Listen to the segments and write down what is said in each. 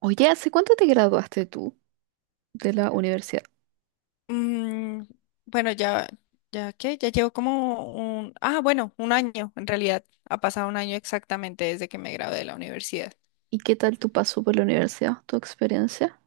Oye, ¿hace cuánto te graduaste tú de la universidad? Mm, bueno, ya, ya que ya llevo como un, bueno, un año, en realidad ha pasado un año exactamente desde que me gradué de la universidad. ¿Y qué tal tu paso por la universidad, tu experiencia?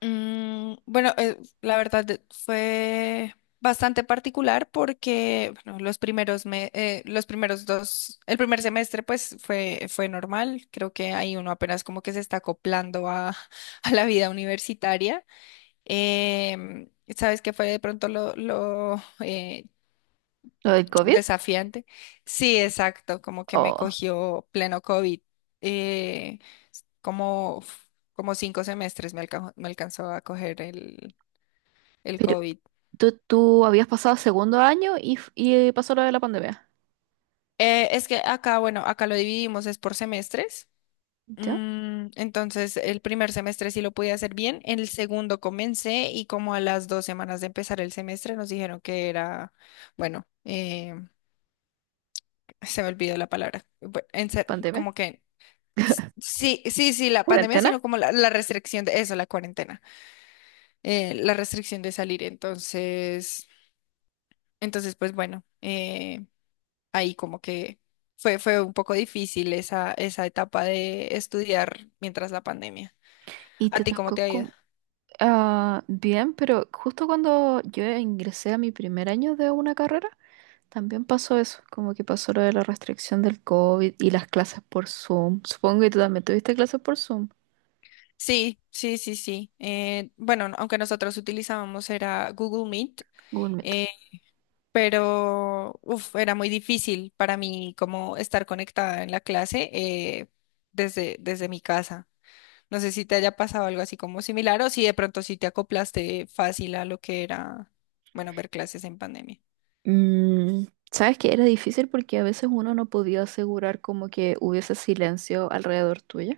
Bueno, la verdad, fue bastante particular porque, bueno, los primeros los primeros dos, el primer semestre pues fue normal, creo que ahí uno apenas como que se está acoplando a, a la vida universitaria. Em, ¿Sabes qué fue de pronto lo ¿Lo del COVID? desafiante? Sí, exacto, como que me Oh, cogió pleno COVID. eh, como, como 5 semestres me alcanzó a coger el pero COVID. tú habías pasado segundo año y, pasó lo de la pandemia. Es que bueno, acá lo dividimos, es por semestres. ¿Ya? Entonces, el primer semestre sí lo pude hacer bien, el segundo comencé y como a las 2 semanas de empezar el semestre nos dijeron que era, bueno, se me olvidó la palabra, ¿Pandemia? como que, sí, sí, sí, la pandemia, sino ¿Cuarentena? como la restricción de eso, la cuarentena, la restricción de salir. Entonces, pues bueno, ahí como que fue un poco difícil esa etapa de estudiar mientras la pandemia. Y ¿A te ti cómo te tocó ha ido? con... Ah, bien, pero justo cuando yo ingresé a mi primer año de una carrera, también pasó eso, como que pasó lo de la restricción del COVID y las clases por Zoom. Supongo que tú también tuviste clases por Zoom, Sí, sí, sí, sí. Bueno, aunque nosotros utilizábamos era Google Meet. Google Meet. Eh, pero uf, era muy difícil para mí como estar conectada en la clase, desde mi casa. No sé si te haya pasado algo así como similar o si de pronto sí te acoplaste fácil a lo que era, bueno, ver clases en pandemia. Mm, sabes que era difícil porque a veces uno no podía asegurar como que hubiese silencio alrededor tuyo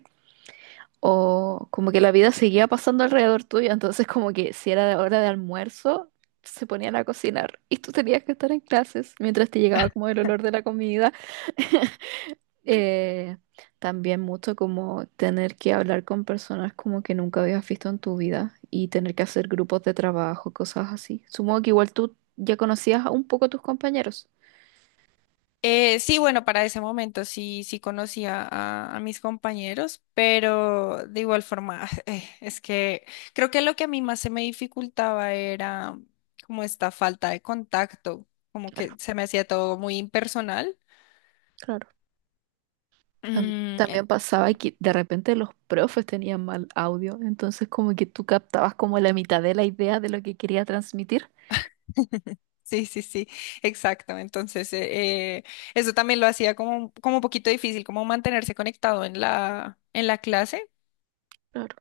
o como que la vida seguía pasando alrededor tuyo, entonces como que si era la hora de almuerzo se ponían a cocinar y tú tenías que estar en clases mientras te llegaba como el olor de la comida. Eh, también mucho como tener que hablar con personas como que nunca habías visto en tu vida y tener que hacer grupos de trabajo, cosas así. Supongo que igual tú ya conocías a un poco a tus compañeros. Sí, bueno, para ese momento sí, sí conocía a mis compañeros, pero de igual forma, es que creo que lo que a mí más se me dificultaba era como esta falta de contacto, como que Claro. se me hacía todo muy impersonal. Claro. Mm, También pasaba que de repente los profes tenían mal audio, entonces como que tú captabas como la mitad de la idea de lo que quería transmitir. sí, sí, sí, exacto. Entonces, eso también lo hacía como un poquito difícil, como mantenerse conectado en la clase Claro.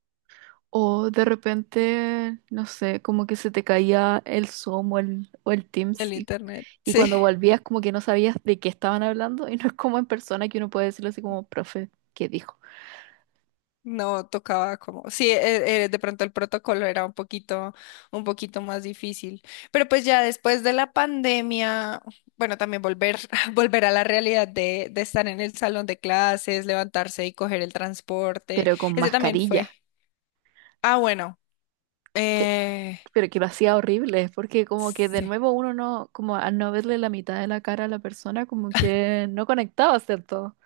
O de repente, no sé, como que se te caía el Zoom o el Teams del internet. y cuando Sí, volvías como que no sabías de qué estaban hablando y no es como en persona que uno puede decirlo así como, profe, ¿qué dijo? no tocaba como, sí, de pronto el protocolo era un poquito más difícil. Pero pues ya después de la pandemia, bueno, también volver, volver a la realidad de estar en el salón de clases, levantarse y coger el transporte, Pero con ese también fue. mascarilla. Ah, bueno. Que, Eh, pero que lo hacía horrible, porque como que de sí. nuevo uno no, como al no verle la mitad de la cara a la persona, como que no conectaba, ¿cierto?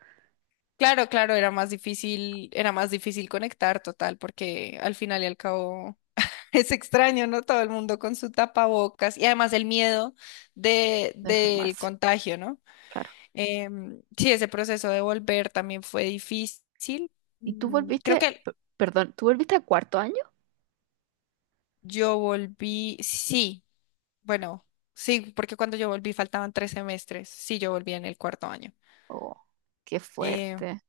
Claro, claro, era más difícil conectar, total, porque al final y al cabo es extraño, ¿no? Todo el mundo con su tapabocas y además el miedo de, De del enfermarse, contagio, ¿no? claro. Sí, ese proceso de volver también fue difícil. ¿Y tú Creo volviste, que perdón, tú volviste a cuarto año? yo volví, sí, bueno, sí, porque cuando yo volví faltaban 3 semestres, sí, yo volví en el cuarto año. Oh, qué Eh, fuerte.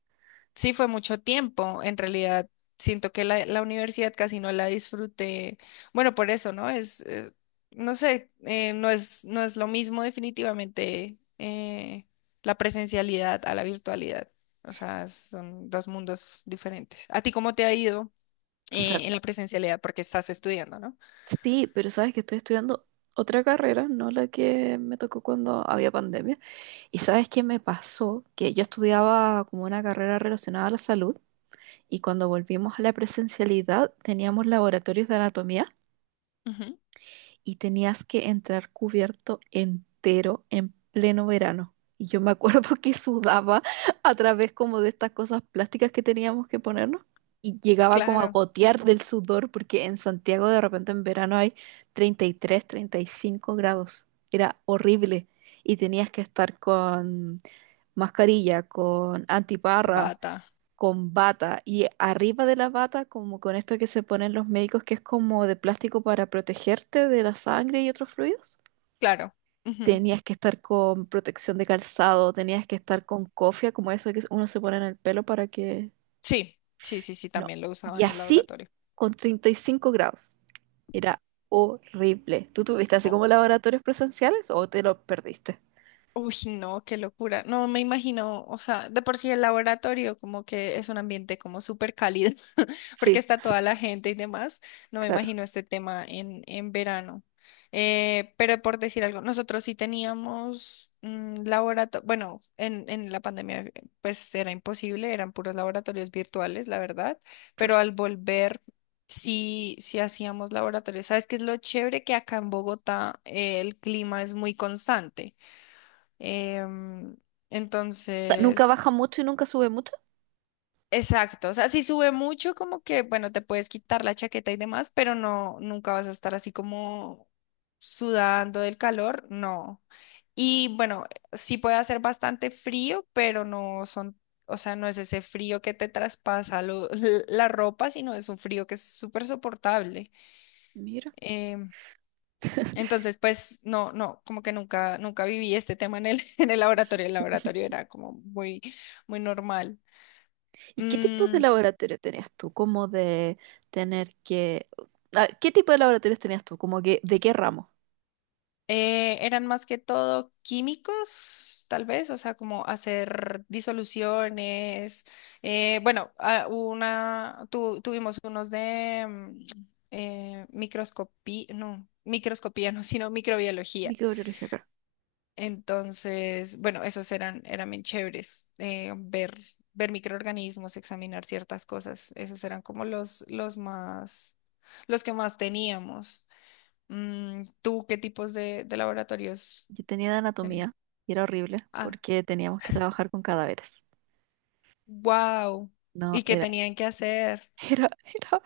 sí fue mucho tiempo, en realidad siento que la universidad casi no la disfruté, bueno, por eso, ¿no? No sé, no es lo mismo definitivamente, la presencialidad a la virtualidad, o sea, son dos mundos diferentes. ¿A ti cómo te ha ido, O sea, en la presencialidad? Porque estás estudiando, ¿no? sí, pero sabes que estoy estudiando otra carrera, no la que me tocó cuando había pandemia. Y sabes qué me pasó, que yo estudiaba como una carrera relacionada a la salud y cuando volvimos a la presencialidad teníamos laboratorios de anatomía. Ujú. Y tenías que entrar cubierto entero en pleno verano. Y yo me acuerdo que sudaba a través como de estas cosas plásticas que teníamos que ponernos y llegaba como a Claro. gotear del sudor porque en Santiago de repente en verano hay 30, 33, 35 grados. Era horrible y tenías que estar con mascarilla, con antiparras Bata, con bata y arriba de la bata como con esto que se ponen los médicos que es como de plástico para protegerte de la sangre y otros fluidos. claro. Ujú. Tenías que estar con protección de calzado, tenías que estar con cofia, como eso que uno se pone en el pelo para que... Sí, sí, sí, sí, No. también lo usaba Y en el así laboratorio. con 35 grados. Era horrible. ¿Tú tuviste así Oh. como laboratorios presenciales o te lo perdiste? Uy, no, qué locura. No me imagino, o sea, de por sí el laboratorio como que es un ambiente como súper cálido, porque Sí, está toda la gente y demás. No me claro. imagino este tema en verano. Pero por decir algo, nosotros sí teníamos laboratorio, bueno, en la pandemia, pues era imposible, eran puros laboratorios virtuales, la verdad, pero al volver. Sí, sí hacíamos laboratorios. ¿Sabes qué es lo chévere? Que acá en Bogotá, el clima es muy constante. Em, O sea, nunca baja entonces, mucho y nunca sube mucho. exacto. O sea, si sube mucho, como que, bueno, te puedes quitar la chaqueta y demás, pero no, nunca vas a estar así como sudando del calor, no. Y bueno, sí puede hacer bastante frío, pero no son, o sea, no es ese frío que te traspasa la ropa, sino es un frío que es súper soportable. Mira. Em, Entonces, pues no, no, como que nunca, nunca viví este tema en el, en el laboratorio. El laboratorio era como muy, muy normal. ¿Y qué tipo de Mm, laboratorio tenías tú? Como de tener que... A ver, ¿qué tipo de laboratorios tenías tú? Como que, ¿de qué ramo? Eran más que todo químicos, tal vez, o sea, como hacer disoluciones. Bueno, tuvimos unos de microscopía, no, microscopía, no, sino microbiología. Microbiología, claro. Entonces, bueno, esos eran bien chéveres, ver microorganismos, examinar ciertas cosas, esos eran como los más, los que más teníamos. ¿Tú qué tipos de laboratorios Yo tenía de tenías? anatomía y era horrible Ah, porque teníamos que trabajar con cadáveres. wow. No, ¿Y qué era... tenían que hacer? Era... era...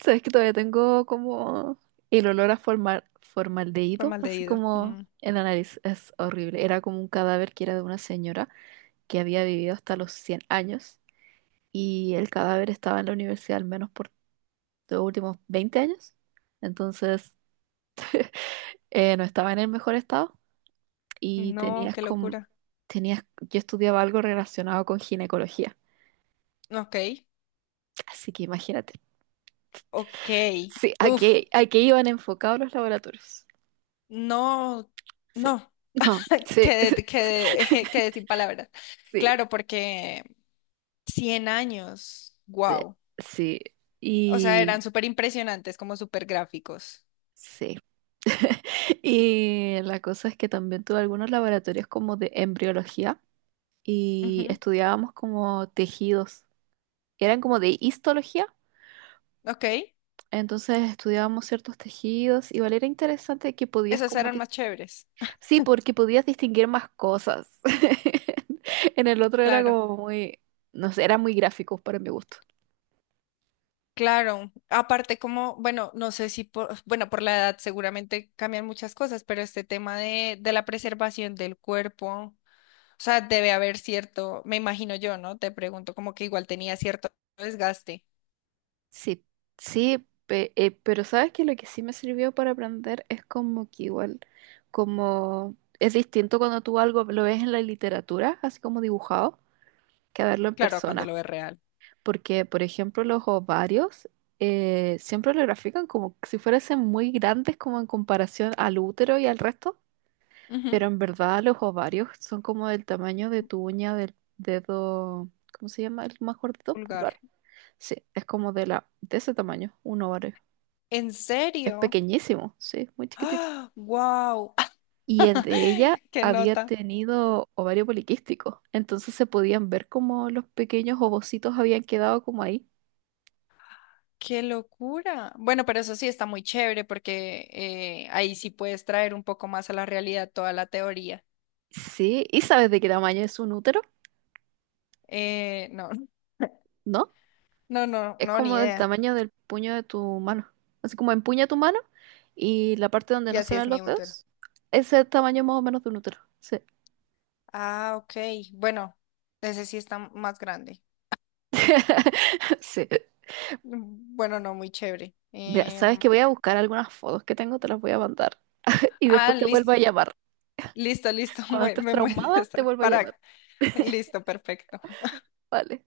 ¿Sabes que todavía tengo como el olor a formaldehído? Así Formaldehído. como Mm, en la nariz. Es horrible. Era como un cadáver que era de una señora que había vivido hasta los 100 años y el cadáver estaba en la universidad al menos por de los últimos 20 años. Entonces, no estaba en el mejor estado y no, tenías qué con, locura. tenías, yo estudiaba algo relacionado con ginecología. Ok, Así que imagínate. ok. Sí, Uf, a qué iban enfocados los laboratorios. no, Sí. no. No, sí, Quedé sin palabras. sí, Claro, porque 100 años. sí. Wow. Sí. O sea, Y eran súper impresionantes, como súper gráficos. sí. Y la cosa es que también tuve algunos laboratorios como de embriología y Ujú. estudiábamos como tejidos. Eran como de histología. Ok, Entonces estudiábamos ciertos tejidos, igual era interesante que podías esas como... eran más chéveres. Sí, porque podías distinguir más cosas. En el otro era Claro, como muy... No sé, era muy gráfico para mi gusto. claro. Aparte, como, bueno, no sé si por, bueno, por la edad seguramente cambian muchas cosas, pero este tema de la preservación del cuerpo, o sea, debe haber cierto, me imagino yo, ¿no? Te pregunto, como que igual tenía cierto desgaste. Sí, sí, pero sabes que lo que sí me sirvió para aprender es como que igual, como... Es distinto cuando tú algo lo ves en la literatura, así como dibujado, que verlo en Claro, a cuando persona. lo ves real. Porque, por ejemplo, los ovarios siempre lo grafican como si fuesen muy grandes como en comparación al útero y al resto, Ujú. pero en verdad los ovarios son como del tamaño de tu uña del dedo, ¿cómo se llama? El más gordito, Pulgar. pulgar. Sí, es como de la, de ese tamaño, un ovario. ¿En Es serio? pequeñísimo, sí, muy chiquitito. ¡Ah! ¡Wow! Y el de ella ¡Qué había nota! tenido ovario poliquístico, entonces se podían ver como los pequeños ovocitos habían quedado como ahí. Qué locura. Bueno, pero eso sí está muy chévere porque, ahí sí puedes traer un poco más a la realidad toda la teoría. Sí, ¿y sabes de qué tamaño es un útero? No, ¿No? no, no, Es no, ni como del idea. tamaño del puño de tu mano. Así como empuña tu mano y la parte donde Y no se así es ven mi los útero. dedos, ese es el tamaño más o menos de un útero. Sí. Ah, ok. Bueno, ese sí está más grande. Sí. Bueno, no, muy chévere. Mira, sabes que voy a buscar algunas fotos que tengo, te las voy a mandar y después te vuelvo Listo, a llamar. listo, listo. Cuando Me, estés me traumada, muestras. te vuelvo a llamar. Para. Listo, perfecto. Vale.